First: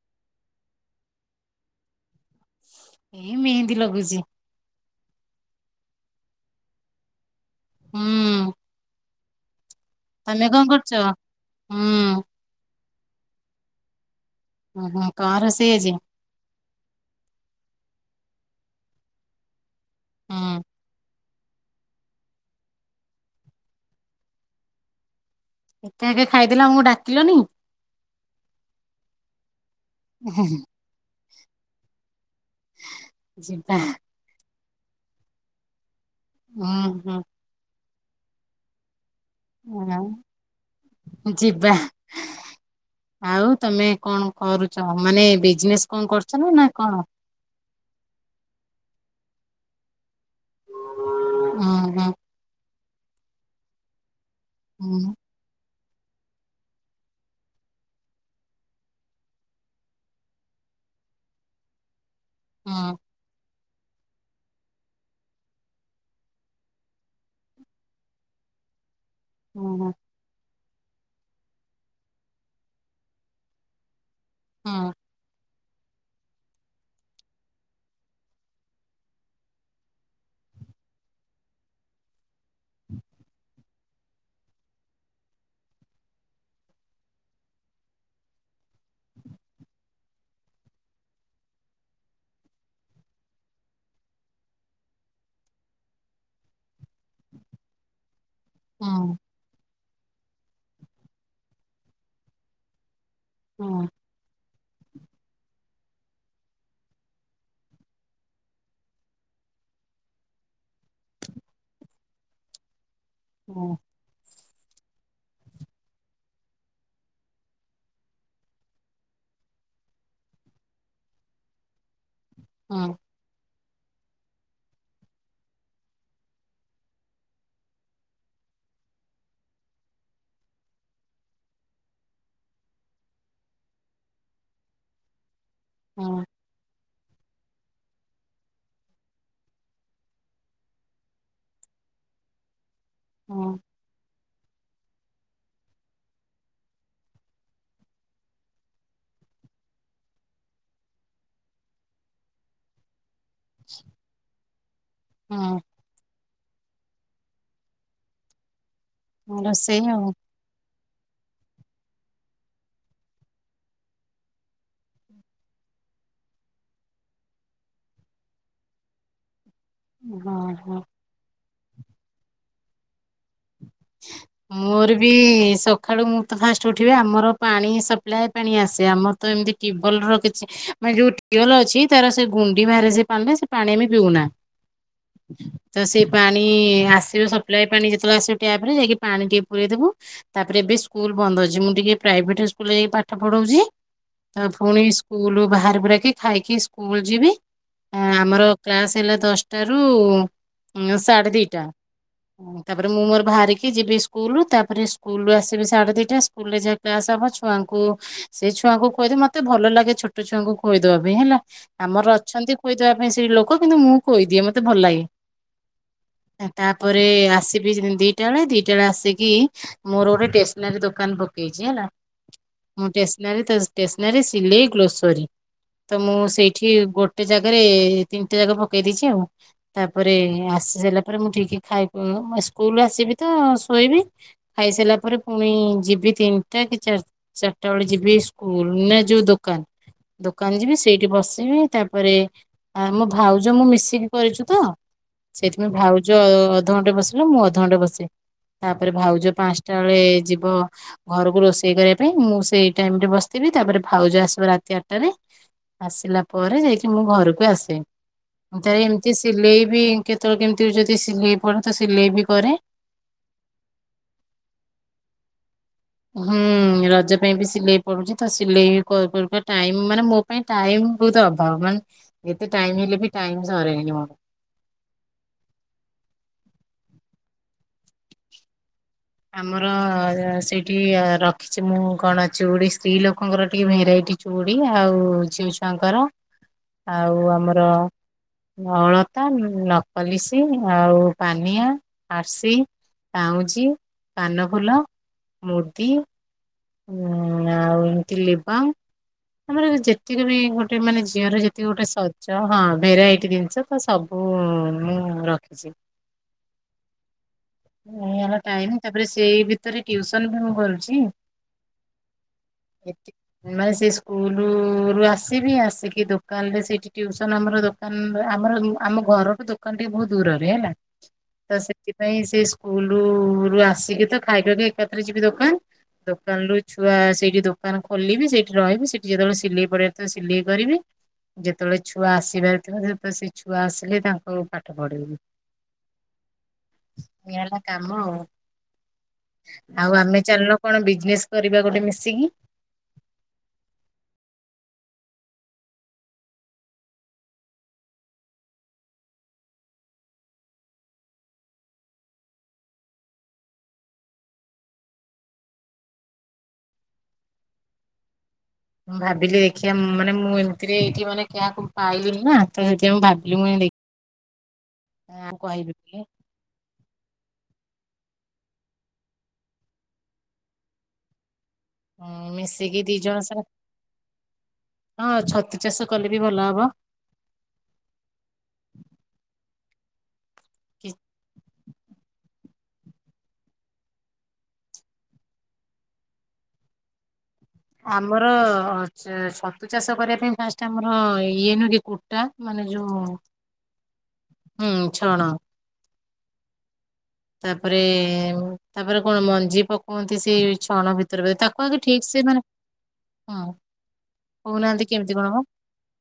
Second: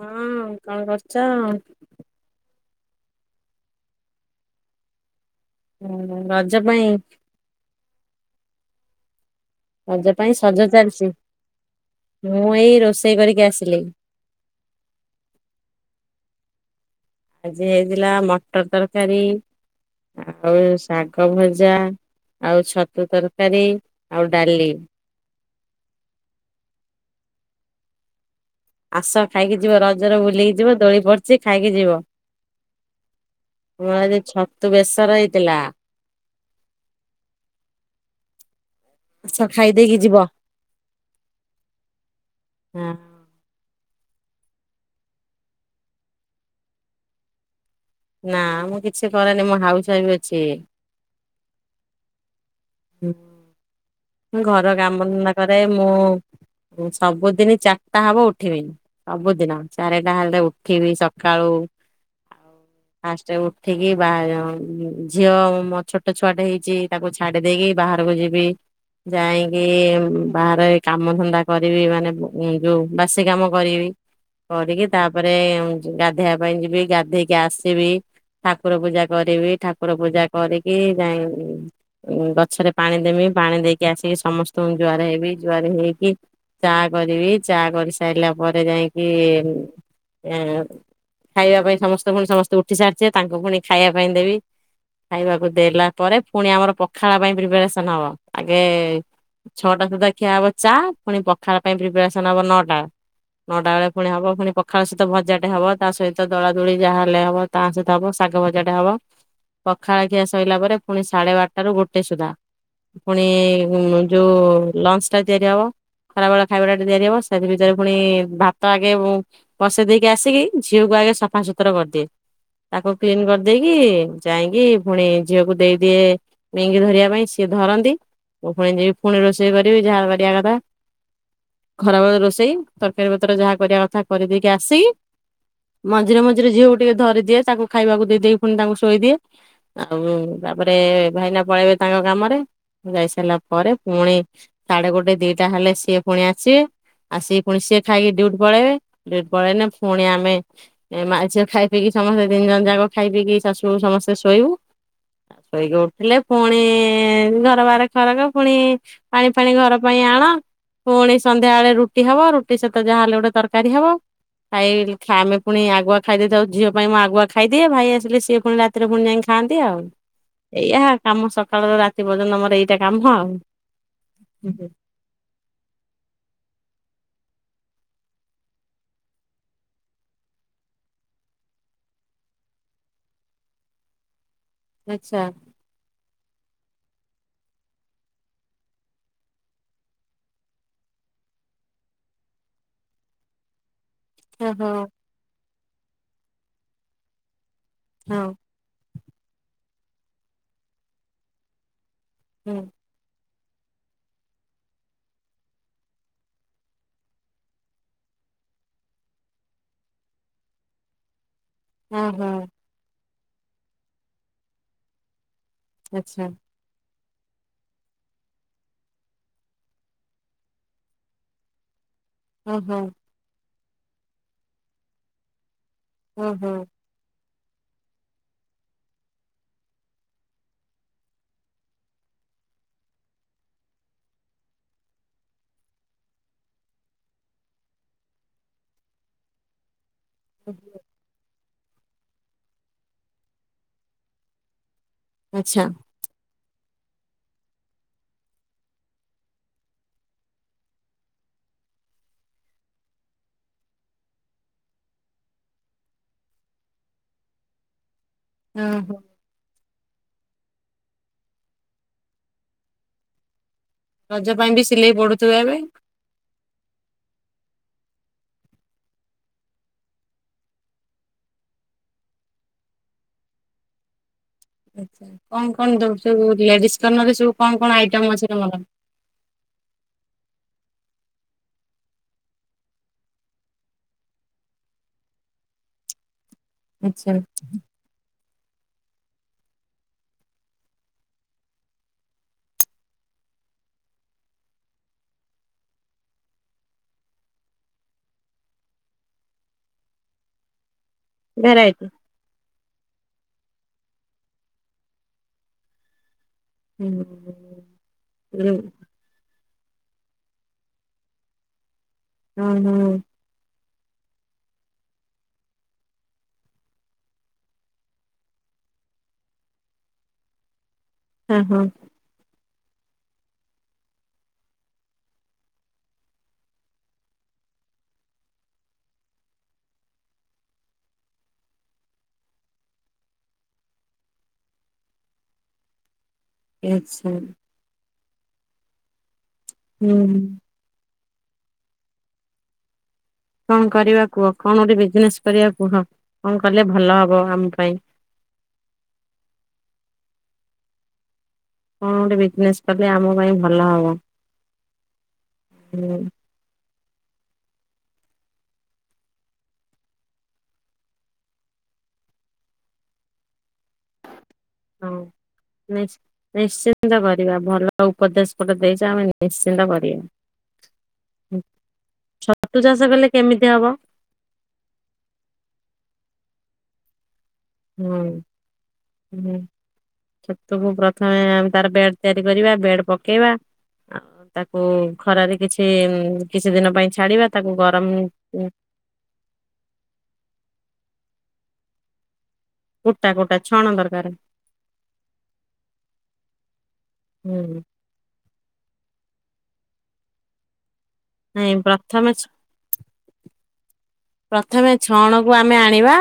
ହଁ କଣ କରୁଛ? ଏଇ ମେହେନ୍ଦୀ ଲଗୁଚି। ହୁଁ ରଜ ପାଇଁ। ହୁଁ। ରଜ ପାଇଁ ତମେ କଣ ସଜ କରୁଛ? ଚାଲିଚି ହୁଁ ମୁଁ ଏଇ ରୋଷେଇ କରିକି ଆସିଲି। ଓହୋ କାହାର ରୋସେଇ ଆଜି? ଆଜି ହେଇଥିଲା ମଟର ତରକାରୀ ହୁଁ ଆଉ ସା କ ଭଜା ଆଉ ଛତୁ ତରକାରୀ ଆଉ ଡାଲି। ଏକା ଏକା ଖାଇଦେଲ ଆମକୁ ଡାକିଲନି। ଆସ ଖାଇକି ଯିବ ରଜରେ ବୁଲିକି ଯିବ ଦୋଳି ପଡିଛି ଖାଇକି ଯିବ। ଯିବା ହଁ ଆଜି ଛତୁ ବେସର ହେଇଥିଲା। ଉଁ ହୁଁ। ଆସ ଖାଇଦେଇକି ଯିବ ଆଉ ଯିବା। ହଁ ଆଉ ତମେ କଣ କରୁଛ ମାନେ ବିଜନେସ କଣ କରୁଛ ନା ନା କଣ? ନା ମୁଁ କିଛି କରେନି ମୁଁ ହାଉସ ୱାଇଫ୍ ଅଛି। ଉଁ ହୁଁ। ହୁଁ। ଘର ହୁଁ କାମଧନ୍ଦା କରେ ମୁଁ ସବୁଦିନ ଚାରିଟା ହବ ଉଠିବିନି। ସବୁଦିନ ଚାରିଟା ହେଲେ ଉଠିବି ସକାଳୁ ଆଉ ହୁଁ ଫାଷ୍ଟ ଉ ଉଠିକି ବା ଝିଅ ମୋ ଛୋଟ ଛୁଆଟେ ହେଇଛି ତାକୁ ଛାଡି ଦେଇକି ବାହାରକୁ ଯିବି। ଯାଇକି ହୁଁ ବାହାରେ କାମ ଧନ୍ଦା କରିବି ମାନେ ଯୋଉ ବାସି କାମ କରିବି। କରିକି ହୁଁ ତାପରେ ଗାଧେଇବା ପାଇଁ ଯିବି ଗାଧେଇକି ଆସିବି। ଠାକୁର ପୂଜା କରିବି ଠାକୁର ପୂଜା କରିକି ଯାଇ ଗଛରେ ପାଣି ଦେମି ପାଣି ଦେଇକି ଆସିକି ସମସ୍ତଙ୍କୁ ଜୁଆର ହେବି ଜୁଆର ହେଇକି। ଚା କରିବି ଚା କରିସାରିଲା ପରେ ଯାଇକି ଖାଇବା ପାଇଁ ସମସ୍ତେ ପୁଣି ସମସ୍ତେ ଉଠି ସାରିଛେ ତାଙ୍କୁ ପୁଣି ଖାଇବା ପାଇଁ ଦେବି। ଖାଇବାକୁ ଦେଲା ପରେ ପୁଣି ଆମର ପଖାଳ ପାଇଁ ପ୍ରିପାରେସନ ହବ। ଏବେ ହୁଁ ହୁଁ ଛଅଟା ସୁଦ୍ଧା ଖିଆ ହବ ଚା ପୁଣି ପଖାବା ପାଇଁ ପ୍ରିପାରେସନ ହବ ନଅଟା। ନଅଟା ହୁଁ ବେଳେ ପୁଣି ହବ ପୁଣି। ଖାଳ ସହିତ ଭଜାଟେ ହବ ତା ସହିତ ଦଳା ଦୋଳି ଯାହା ହେଲେ ହବ ତା ସହିତ ହବ ଶାଗ ଭଜାଟା ହବ। ପଖାଳଖିଆ ସରିଲା ପରେ ପୁଣି ସାଢେ ବାରଟା ରାରୁ ଗୋଟେ ସୁଦ୍ଧା। ପୁଣି ଯୋଉ ଲଞ୍ଚ ଟା ତିଆରି ହବ। ଖରାବେଳେ ଖାଇବା ଟାେ ତିଆରି ହବ ସେଥି ଭିତରେ ପୁଣି ଭାତ ଆଗେ ଉଁ ବସେଇ ଦେଇକି ଆସିକି ଝିଅକୁ ଆଗେ ସଫାସତୁରା କରିଦିଏ ତାକୁ ହୁଁ କ୍ଲିନ କରି ଦେଇକି ଯାଇକି ପୁଣି ଝିଅକୁ ଦେଇଦିଏ ମେଙ୍ଗି ଧରିବା ପାଇଁ ସିଏ ଧରନ୍ତି ମୁ ପୁଣି ଯିବି ପୁଣି ରୋଷେଇ କରିବି ଯାହା କରିବା କଥା। ଖରାବେଳ ରୋଷେଇ ତରକାରୀ ପତ୍ର ଯାହା କରିବା କଥା କରିଦେଇକି ଆସି ହୁଁ ମଝିରେ ମଝିରେ ଝିଅକୁ ଟିକେ ଧରିଦିଏ ତାଙ୍କୁ ଖାଇବାକୁ ଦେଇଦେଇ ପୁଣି ତାଙ୍କୁ ଶୋଇଦିଏ। ଆଉ ତାପରେ ଭାଇନା ପଳେଇବେ ତାଙ୍କ କାମରେ। ଯାଇ ସାରିଲା ହୁଁ ପରେ ପୁଣି ସାଢେ ଗୋଟେ ଦିଟା ହେଲେ ସିଏ ପୁଣି ଆସିବେ। ଆ ସି ପୁଣି ସିଏ ଖାଇକି ଡିଉଟ୍ ପଳେଇବେ ଡିଉଟି ପଳେଇଲେ ପୁଣି ଆମେ ଏ ମାଆ ଝିଅ ଖାଇ ପିକି ସମସ୍ତେ ତିିନଜଣ ଯାକ ଖାଇ ପିଇକି ଶାଶୁ ସମସ୍ତେ ଶୋଇବୁ ଆଉ ଶୋଇକି ଉଠିଲେ ପୁଣି ଘର ବାହ ଖରକ ପୁଣି ପାଣି ହୁଁ ଫାଣି ରୋଷେଇ ଘର ପାଇଁ ଆଉ ଆଣ ପୁଣି ସନ୍ଧ୍ୟା ବେଳେ ରୁଟି ହବ ରୁଟି ସହିତ ଯାହାହେଲେ ଗୋଟେ ତରକାରୀ ହବ। ଖାଇ ଆମେ ପୁଣି ଆଗୁଆ ଖାଇଦଥାଉ ଝିଅ ପାଇଁ ମୁଁ ଆଗୁଆ ଖାଇଦିଏ। ଭାଇ ଆସିଲେ ସିଏ ପୁଣି ରାତି ଭରେ ପୁଣି ଯାଇି ଖାଆନ୍ତି ଆଉ ହଁ ହଁ ଏଇଆ କାମ ସକାଳର ରାତି ପର୍ଯ୍ୟନ୍ତ ଆମର ଏଇଟା କାମ ଆଉ। ମୋର ବି ବି ସକାଳୁ ମୁଁ ତ ଫାଷ୍ଟ ଉଠିବି ଆମର ପାଣି ସପ୍ଲାଏ ପାଣି ଆସେ ଆମ ତ ଏମିତି କିିବଲ ରଖିଛି। ମାନେ ଯୋଉ ଟିବଲ ଅଛି ତାର ସେ ଗୁଣ୍ଡି ବାହାରେ ସେ ପାଣିରେ ସେ ପାଣି ଆମେ ପିଉନା। ଆଚ୍ଛା ତ ସେ ପାଣି ଆସିବ ସପ୍ଲାଏ ପାଣି ଯେ ଯେତେବେଳେ ଅସିବ ଟ୍ୟାପରେ ଯାଇକି ପାଣି ଟିକେ ପୁରେଇ ଦେବୁ। ତାପରେ ଏବେ ସ୍କୁଲ ବନ୍ଦ ଅଛି ମୁଁ ଟିକେ ପ୍ରାଇଭେଟ ସ୍କୁଲରେ ଯାଇକି ପାଠ ପଢଉଛି। ତ ଓହୋ ପୁଣି ସ୍କୁଲ ବାହାରି ବୁରାକି ଖାଇକି ସ୍କୁଲ ଯିବି ଆ ହଁ ଆମର କ୍ଲାସ ହେଲା ଦଶଟାରୁ ସାଢ଼େ ଦିଟା। ହୁଁ ତାପରେ ମୁଁ ମୋର ବାହାରିକି ଯିବି ସ୍କୁଲରୁ ତାପରେ ସ୍କୁଲରୁୁ ଆସିବି ସାଢ଼େ ଦିଇଟା ସ୍କୁଲରେ ଯାହା କ୍ଲାସ୍ ହବ ଛୁଆଙ୍କୁ ସେଇ ଛୁଆଙ୍କୁ ଖୋଇଦେ ମତେ ଭଲ ଲାଗେ ଛୋଟ ଛୁଆଙ୍କୁ ଖୋଇଦବା ପାଇଁ ହେଲା। ଆମର ଓହୋ ଅଛନ୍ତି ଖୋଇଦବା ପାଇଁ ସେଇ ଲୋକ କିନ୍ତୁ ମୁଁ ଖୋଇଦିଏ ମତେ ଭଲ ଲାଗେ। ଆଚ୍ଛା। ତାପରେ ଆସି ଦିଟା ବେଳେ ଦିଟା ବେଳେ ଆସିକି ମୋର ଗୋଟେ ଷ୍ଟେସନାରୀ ଦୋକାନ ପକେଇଛି ହେଲା। ଓହୋ ମୁଁ ଟେସ୍ସନାରୀ ତ ଟେସନାରୀ ସିଲେଇ ଗ୍ଲୋସରୀ ତ ମୁଁ ଓହୋ ସେଇଠି ଗୋ ଗୋଟେ ଜାଗାରେ ତିନିଟା ଜାକ ପକେଇ ଦେଇଛି ଆଉ। ତାପରେ ଆସି ସାରିଲା ପରେ ମୁଁ ଟିକେ ଖାଇ ସ୍କୁଲ ଆସିବି ତ ଶୋଇବି। ଖାଇସାରିଲା ପରେ ପୁଣି ଯିବି ତିନିଟା କି ଚା ଚାରିଟା ବେଳେ ଯିବି ସ୍କୁଲ ନା ଯୋଉ ଦୋକାନ। ଦୋକାନ ଯିବି ସେଇଠି ବସିବି ତାପରେ ଆ ମୋ ଭାଉଜ ମୁଁ ମିଶିକି କରିଛୁ ତ। ଆଚ୍ଛା ସେଇଥିପାଇଁ ଭାଉଛ ଅଧଘଣ୍ଟେ ବସିଲେ ମୁଁ ଅଧଘଣ୍ଟେ ବସେ। ତାପରେ ଭାଉଜ ପାଞ୍ଚଟା ବେଳେ ଯିବ ଘରକୁ ରୋଷେଇ କରିବା ପାଇଁ ମୁଁ ସେଇ ଟାଇମରେ ବସିଥିବି ତାପରେ ଭାଉଜ ଆସିବା ରାତି ଆଠଟାରେ। ଆସିଲା ପରେ ଯାଇକି ମୁଁ ଘରକୁ ଆସେ। ତାର ଓହୋ ଏମିତି ସିଲେଇ ବି କେତେବେଳେ କେମିତି ଯଦି ସିଲେଇ ପଡେ ତ ସିଲେଇ ବି କରେ। ରଜ ପାଇଁ ବି ସିଲେଇ ବଢୁଥିବ ଏବେ? ହୁଁ। ରଜ ପାଇଁ ବି ସିଲେଇ ପଡୁଛି ତ ସିଲେଇ କରୁ କରୁକା ଟାଇମ ମାନେ ମୋ ପାଇଁ ଟାଇମ ବହୁତ ଅଭାବ। ମାନେ ଏତେ ଟାଇମ ହେଲେ ବି ଟାଇମ ସରେନି ମୋର। କଣ କଣ ଦଉ ସବୁ ଲେଡିସ୍ କର୍ଣର ରେ ସବୁ କଣ କଣ ଆଇଟମ ଅଛି ତମର? ଆମର ସେଇଠି ରଖିଛି ମୁଁ କଣ ଚୁଡି ସ୍ତ୍ରୀ ଲୋକଙ୍କର ଟିକେ ଭେରାଇଟି ଚୁଡି ଆଉ ଝିଉଛୁଆଙ୍କର ଆଛା ଆଉ ଆମର ଅଳତା, ନକପାଲିସି ଆଉ ପାନିଆ, ଆରସି ପାଉଁଜି, କାନଫୁଲ, ମୁଦି ହୁଁ ଆଉ ଏମିତି ଲିବାମ୍ ଆମର ଯେତିକି ବି ଗୋଟେ ମାନେ ଝିଅର ଯେତିକି ଗୋଟେ ଭେରାଇଟି ସଜ ହବା ହଁ ଭେରାଇଟି ଜିନିଷ ତ ସବୁ ମୁଁ ରଖିଛି। ହୁଁ ହୁଁ ଟାଇମ୍ ତାପରେ ସେଇ ଭିତରେ ଟିୟୁସନ ବି ମୁଁ କରୁଛି। ହୁଁ ହୁଁ। ଏତି ମାନେ ସେଇ ସ୍କୁଲ ରୁ ଆସିବି ଆସିକି ଦୋକାନ ରେ ସେଇଠି ଟୁସନ ଆମର କ ଆମର ଆମ ଘରଠୁ ଦୋକାନ ଟିକେ ବହୁତ ଦୂରରେ ହେଲା। ହଁ ତ ହଁ ସେଥିପାଇଁ ସେଇ ସ୍କୁଲ ରୁ ଆସିକି ତ ଖାଇଦେବି ଏକାଥରେ ଯିବି ଦୋକାନ। ଦୋକାନ ରୁ ଛୁଆ ସେଇଠି ଦୋକାନ ଖୋଲିବି ସେଇଠି ରହିବି ସେଠି ଯେତେବେଳେ ସିଲେଇ କରିବାରଥିବ ସିଲେଇ କରିବି। ଯେତେବେଳେ ଛୁଆ ଆସିିବାରଥିବ ସେତେବେଳେ ସେ ଛୁଆ ଆସିଲେ ତାଙ୍କୁ ପାଠ ପଢେଇବି। [inaudible] ଆଚ୍ଛା। ଏଇ କାମ ଆଉ ଆଉ ହୁଁ ଆମେ ଚାଲିଲ କଣ ବି ବିଜନେସ କରିବା ଗୋଟେ ମିଶିକି। କଣ କରିବା କୁହ କଣ ଗୋଟେ ବିଜନେସ କରିବା କୁହ କଣ କଲେ ଭଲ ହବ ଆମ ପାଇଁ। କଣ ଗୋଟେ ବିଜନେସ୍ କଲେ ଆମ ପାଇଁ ଭଲ ହବ। ମୁଁ ଭାବିଲି ଦେଖିଆ ମାନେ ମୁଁ ଏମତିରେ ଏଇଠି ମାନେ କାହାକୁ ପାଇଲିିନି ନା ତ ସେଥିପାଇଁ ମୁଁ ଭାବିଲି ମୁଁ ଦେ ହଁ ଆଁ କହିବୁ ନିଶ୍ଚ କିି। ନିଶ୍ଚିନ୍ତ କରିବା ଭଲ ଉପଦେଶ ଗୋଟେ ଦେଇଛ ଆମେ ନିଶ୍ଚିନ୍ତ କରିବା। ଉଁ ଛତୁ ମିଶିକି ଚାଷ ଦି କଲେ ଜଣ ସାରା କେମିତି ହବ? ହଁ ଛତୁ ଚାଷ କଲେ ବି ଭଲ ହବ। ହୁଁ ହୁଁ ଛତୁକୁ କି ପ୍ରଥମେ ଆ ତାର ବେଡ ତିଆରି କରିବା ବେଡ ପକେଇବା। ଆଉ ତାକୁ ଖରାରେ କିଛି କିଛି ଦିନ ପାଇଁ ଛାଡିବା ତାକୁ ଗର ଆମର ଛତୁ ଚାଷ କରିବା ପାଇଁ ଫାଷ୍ଟ ଆମର ଇଏ ନୁହଁ କି କୁ ଟା ମାନେ ଯୋଉ କୋଟା କୋଟା ଛଣ ଦରକାର ହୁଁ ଛଣ। ହୁଁ ତାପରେ ତାପରେ କଣ ମଞ୍ଜି ପକୁଅନ୍ତି ସେଇ ଛଣ ଭିତ ରେ ନାଇଁ ତାକୁ ଆଗେ ଠିକ୍ ପ୍ରଥମେ ଛ ସେ ମାନେ ହଁ। ପ୍ରଥମେ କହୁନାହାନ୍ତି କେମିତି କଣ ଛଣକୁ ହବ ଆମେ ଆଣିବା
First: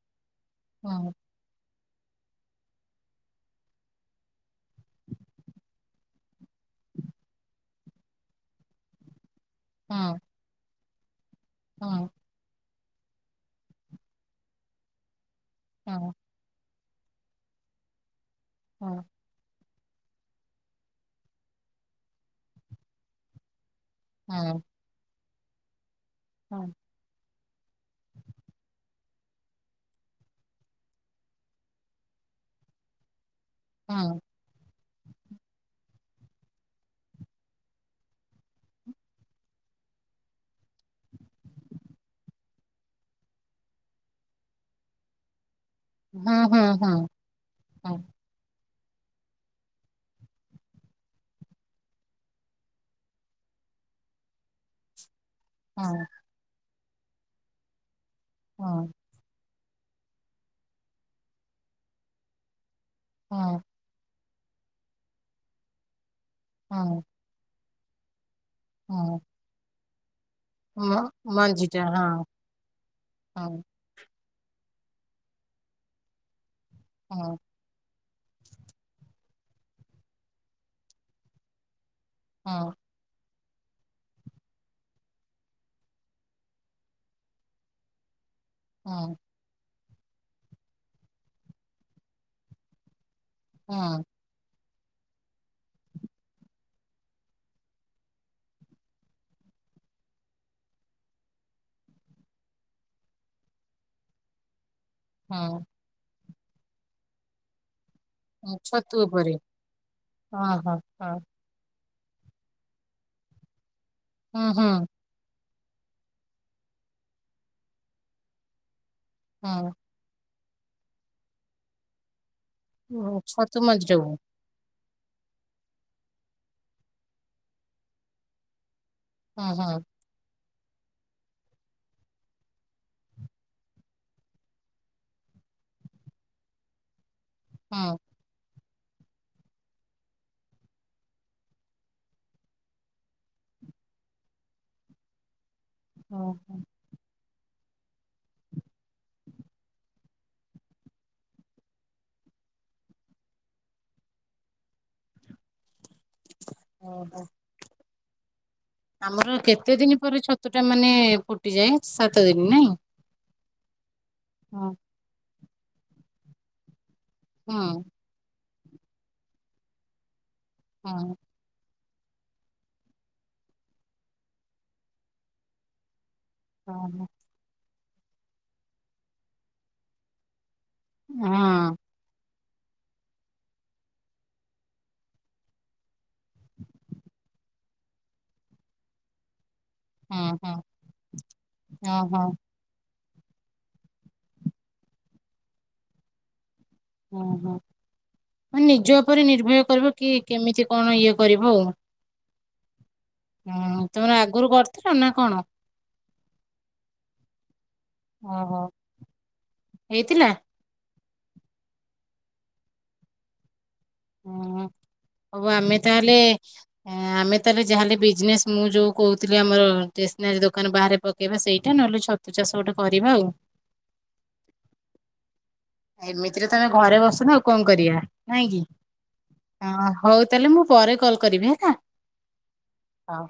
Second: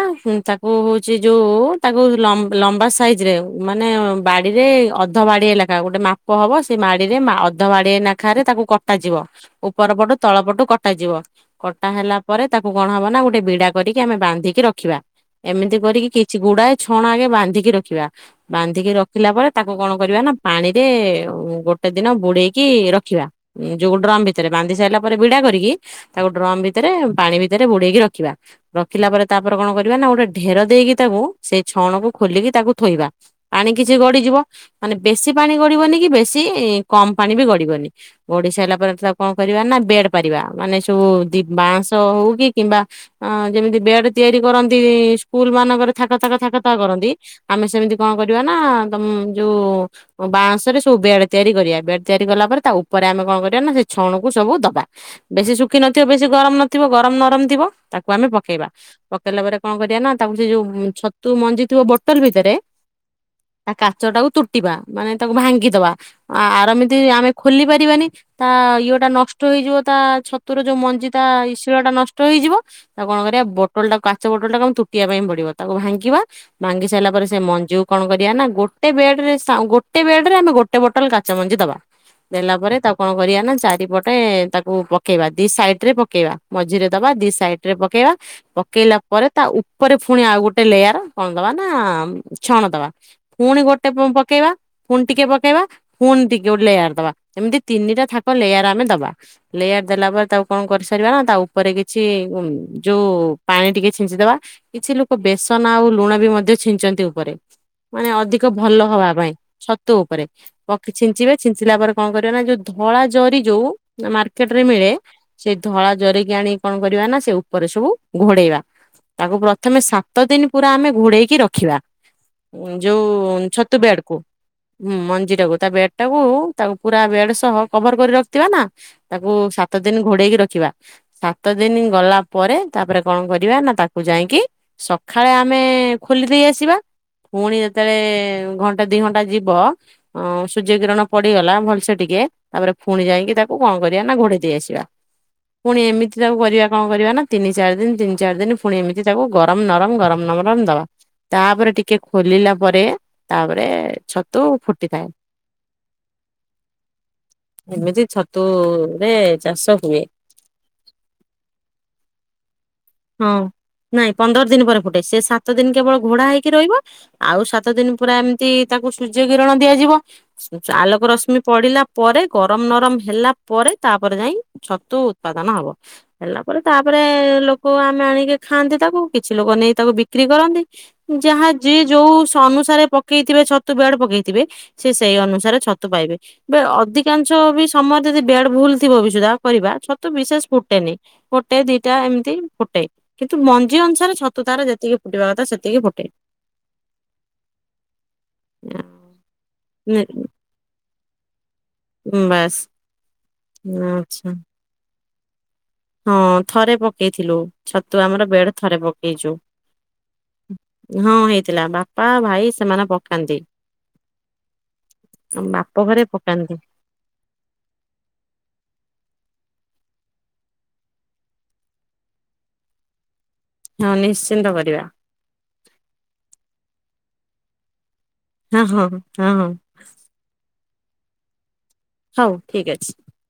ତାକୁ ହଁ ହଉଛି ଯୋଉ ତାକୁ ଲମ୍ବା ସାଇଜ ରେ ମାନେ ବାଡିରେ ଅଧ ବାଡିଏ ଲେଖା ଗୋଟେ ମାପ ପ ହବ ସେ ମାଡିରେ ଅଧ ମାଡି ନେଖାରେ ତାକୁ କଟାଯିବ। ଉପର ପଟୁ ହଁ ତଳ ପଟୁ କଟାଯିବ କଟା ହଁ ହେଲା ପରେ ତାକୁ କଣ ହବ ନା ଗୋଟେ ବିଡା କରିକି ଆମେ ବାନ୍ଧିକି ରଖିବା ଏମିତି କରିକି ହଁ କିଛି ଛି ଗୁଡାଏ ଛଣ ଆଗେ ବାନ୍ଧିକି ରଖିବା ବାନ୍ଧିକି ହଁ ରଖିଲା ପରେ ତାକୁ କଣ କରିବା ନା ପାଣିରେ ଗୋଟେ ଦିନ ବୁଡେଇକି ରଖିବା। ଯୋଉ ଡ୍ରମ୍ ଭିତରେ ହଁ ବାନ୍ଧି ସାରିଲା ପରେ ବିଡା କରିକି ତାକୁ ଡ୍ରମ ଭିତରେ ପାଣି ଭିତ ରେ ବୁଡେଇକି ରଖିବା। ରଖିଲା ପରେ ତାପରେ କଣ କରିବା ନା ଗୋଟେ ଢେର ଦେଇକି ତାକୁ ସେଇ ଛଣକୁ ଖୋଲିକି ତାକୁ ଥୋଇବା। ପାଣି କିଛି ହଁ ଗଡିଯିବ ମାନେ ବେଶୀ ପାଣି ଗଡିବନି କି ବେଶୀ କମ ପାଣି ବି ଗଡିବନି। ଗଡିସାରିଲା ପରେ ତାକୁ କଣ କରିବା ନା ବେଡ ପାରିବା ମାନେ ସବୁ ଦି ବାଉଁଶ ହଉ। କି କିମ୍ବା ଯେମିତି ବେଡ ତିଆରି କରନ୍ତି ସ୍କୁଲ ମାନଙ୍କରେ ଥାକ ଥାକ ହଁ ଥାକ ଥାକ ହଁ ହଁ କରନ୍ତି ଆମେ ହଁ ସେମିତି ହଁ କଣ କରିବା ନା ତମ ଯୋଉ ବାଉଁଶରେ ସବୁ ବେଡ ତିଆରି କରିବା ବେଡ ତିଆରି କଲା ପରେ ତା ଉପରେ ଆମେ କଣ କରିବା ନା ସେ ଛଣକୁ ସବୁ ଦବା। ବେଶୀ ଶୁଖି ନଥିବ ବେଶୀ ଗରମ ନଥିବ ଗରମ ନରମ ଥିବ ତାକୁ ଆମେ ପକେଇବା। ହଁ ପକେଇଲା ପରେ କଣ କରିବା ନା ତାକୁ ସେ ଯୋଉ ଛତୁ ମଞ୍ଜି ଥିବ ବୋଟଲ୍ ଭିତରେ ହଁ। ତା କାଚ ଟାକୁ ତୁଟିବା ମାନେ ତାକୁ ଭାଙ୍ଗିଦବା ଆରମିତି ହଁ ଆମେ ଖୋଲି ପାରିବାନି। ତା ଇଏ ଟା ହଁ ନଷ୍ଟ ହେଇଯିବ ତା ଛତୁର ଯୋଉ ହଁ ମଞ୍ଜି ତା ଶିଳ ମଞ୍ଜିଟା ଟା ନଷ୍ଟ ହଁ ହେଇଯିବ ତାକୁ କଣ କରିବା ହଁ ବୋଟଲ ଟା କାଚ ବୋଟଲ ଟା କମ ତୁଟିବା ପାଇଁ ପଡିବ ତାକୁ ଭାଙ୍ଗିବା। ଭାଙ୍ଗି ସାରିଲା ପରେ ହଁ ସେ ମଞ୍ଜୁକୁ କଣ କରିବା ନା ଗୋଟେ ବେଡରେ ଗୋଟେ ବେଡ ରେ ଆମେ ଗୋଟେ ବୋଟଲ କା ମଞ୍ଜି ଦବା। ଦେଲା ପରେ ତାକୁ କଣ କରିବା ନା ଚାରିପଟେ ତାକୁ ପକେଇବା ଦି ସାଇଟ୍ ରେ ପକେଇବା ମଝିରେ ଦବା ଦି ସାଇଡ ରେ ପକେଇବା ପକେଇଲା ହଁ ପରେ ତା ଉପରେ ପୁଣି ଆଉ ଗୋଟେ ଲେୟାର କଣ ଦବା ନା ଛଣ ଦବା ପୁଣି ଗୋଟେ ହଁ ପକେଇବା ପୁଣି ଟିକେ ପକେଇବା। ପୁଣି ଟିକେ ଗୋଟେ ଲେୟାର ଦବା ଏମିତି ତିନିଟା ଥାକ ଲେୟାର ଆମେ ଦବା। ଲେୟାର ଦେଲା ପରେ ତାକୁ କଣ କରିସାରିବା ନା ତା ପରେ କିଛି ଯୋଉ ପାଣି ଟିକେ ଛିଞ୍ଚିଦବା କିଛି ଲୋକ ହଁ ବେସନ ଆଉ ଲୁଣ ବି ମଧ୍ୟ ଛିଚନ୍ତି ଉପରେ। ମାନେ ଅଧିକ ହଁ ଭଲ ଛତୁ ହବା ପାଇଁ ଉପରେ ଛତୁ ଉପରେ ହଁ ହଁ ପକ ହଁ ଛିଞ୍ଚିବେ। ଛିଞ୍ଚିଲା ପରେ କଣ କରିବା ନା ଯୋଉ ଧଳା ଜରି ଯୋଉ ହୁଁ ମାର୍କେଟ ରେ ହୁଁ ମିଳେ ସେଇ ଧଳା ଜରି ଆଣି କଣ କରିବା ନା ସେ ଉପରେ ସବୁ ଘୋଡେଇବା ତାକୁ ହଁ ପ୍ରଥମେ ସା ସାତ ଦିନ ପୁରା ଆମେ ଘୋଡେଇକି ରଖିବା ଓ, ଯୋଉ ଛତୁ ମଞ୍ଜିଟାକୁ ବେଡକୁ ହୁଁ ମଞ୍ଜି ଟାକୁ ତା ବେଡ ଟାକୁ ତାକୁ ପୁରା ବେଡ ସହ କଭର କରି ରଖିଥିବା ନା। ତାକୁ ହଁ ହଁ ସାତ ଦିନ ଘୋଡେଇକି ରଖିବା। ସାତ ଦିନ ଗଲା ପରେ ତାପରେ କଣ କରିବା ନା ତାକୁ ଯାଇକି ସକାଳେ ଆମେ ଖୋଲିଦେଇ ଆସିବା ପୁଣି ହଁ ଯେତେବେଳେ ଘଣ୍ଟା ସେ ଦି ଘଣ୍ଟା ଯିବ। ଅଁ ସୂର୍ଯ୍ୟ କିିରଣ ପଡିଗଲା ଭଲସେ ଟିକେ ତାପରେ ପୁଣି ଯାଇକି ତାକୁ କଣ କରିବା ନା ଘୋଡେଇ ଦେଇ ଆସିବା। ପୁଣି ଏମିତି ହଁ ତାକୁ ହଁ, କରିବା କଣ କରିବା ନା ତିନି ଚାରି ଦିନ ତିନି ଚାରି ଦିନ ପୁଣି ଏମିତି ତାକୁ ଗରମ ନରମ ଗରମ ନରମ ଦବା। ତାପରେ ଟିକେ ଖୋଲିଲା ପରେ ତାପରେ ଛତୁ ଫୁଟି ଥାଏ। ଓ ହୋ। ଏମିତି ଛତୁ ଆମର କେତେ ଦିନ ପରେ ଛତୁ ଟା ମାନେ ଫୁଟିଯାଏ ସାତ ଦିନ ନାଇଁ। ହଁ ନାଇଁ ପନ୍ଦର ଦିନ ହଁ ପରେ ଫୁଟେ ସେ ସାତ ଦିନ କେବଳ ଘୋଡା ହେଇକି ରହିବ। ଆଉ ହଁ ସାତ ଦିନ ପୁରା ଏମିତି ତାକୁ ସୂର୍ଯ୍ୟ କିରଣ ଦିଆଯିବ ଆଲୋକ ହଁ ରଶ୍ମି ପଡିଲା ପରେ ଗରମ ନରମ ହେଲା ପରେ ତାପରେ ଯାଇ ଛତୁ ଉତ୍ପାଦନ ହବ। ହେଲା ପରେ ହଁ ତାପରେ ହଁ ଲୋକ ଆମେ ଆଣିକି ଖାଆନ୍ତି ତାକୁ କିଛି ଲୋକ ନେଇ ତାକୁ ବିକ୍ରି କରନ୍ତି। ଯାହା ଯିଏ ଯୋଉ ସନୁସାରେ ପକେଇଥିବେ ଛତୁ ବେଡ ପକେଇଥିବେ। ସେ ସେଇ ଅନୁସାରେ ଛତୁ ପାଇବେ। ବ ଅଧିକାଂଶ ବି ସମୟରେ ଯଦି ବେଡ୍ ଭୁଲ ଥିବ ବି ସୁଦ୍ଧା କରିବା ଛ ତୁ ଓହୋ ହଁ ବିଶେଷ ହଁ ଫୁଟେନି ଗୋଟେ ଦିଟା ହଁ ଏମିତି ଫୁଟେ କିନ୍ତୁ ମଞ୍ଜି ଅନୁସାରେ ଛତୁ ତାର ଯେତିକି ଫୁଟିବା କଥା ସେତିକି ଫୁଟେ। ଓ ହୋ ମାନେ ନିଜ ଉପରେ ନିର୍ଭୟ କରିବ ନେ କିଏ କେମିତି କଣ ଇଏ କରିବ ଆଉ। ବାସ୍ ହୁଁ ତମର ଆଚ୍ଛା। ଆଗରୁ କରିଥିଲ ନା କଣ? ହଁ ଥରେ ପକେଇଥିଲୁ ଛତୁ ଆମର ବେଡ ଓହୋ ଥରେ ପକେଇଛୁ। ହେଇଥିଲା ହଁ ହେଇଥିଲା ବାପା ଭାଇ ସେମାନେ ପକାନ୍ତି। ହୁଁ, ଆମ ହଉ ବାପ ଆମେ ଘରେ ତାହେଲେ ପକାନ୍ତି ଆମେ ତାହେଲେ ଯାହାଲେ ବିଜନେସ ମୁଁ ଯୋଉ କହୁଥିଲି ଆମର ଟେଷ୍ଟସ୍ନାରୀ ଦୋକାନ ବାହାରେ ପକେଇବା ସେଇଟା ନହେଲେ ଛ ତୁ ଚାଷ ଗୋଟେ କରିବା ଆଉ। ହଁ ନିଶ୍ଚିନ୍ତ କରିବା। ଏମିତିରେ ତମେ ଘରେ ବସୁନେ ଆଉ କଣ କରିବା ନାଇଁ କିି, ହଁ ହଁ ହଁ ହଁ ହ। ହଉ ତାହେଲେ ମୁଁ ପରେ କଲ୍ କରିବି ହେଲା। ହଉ ଠିକ୍ ଅଛି। ହଁ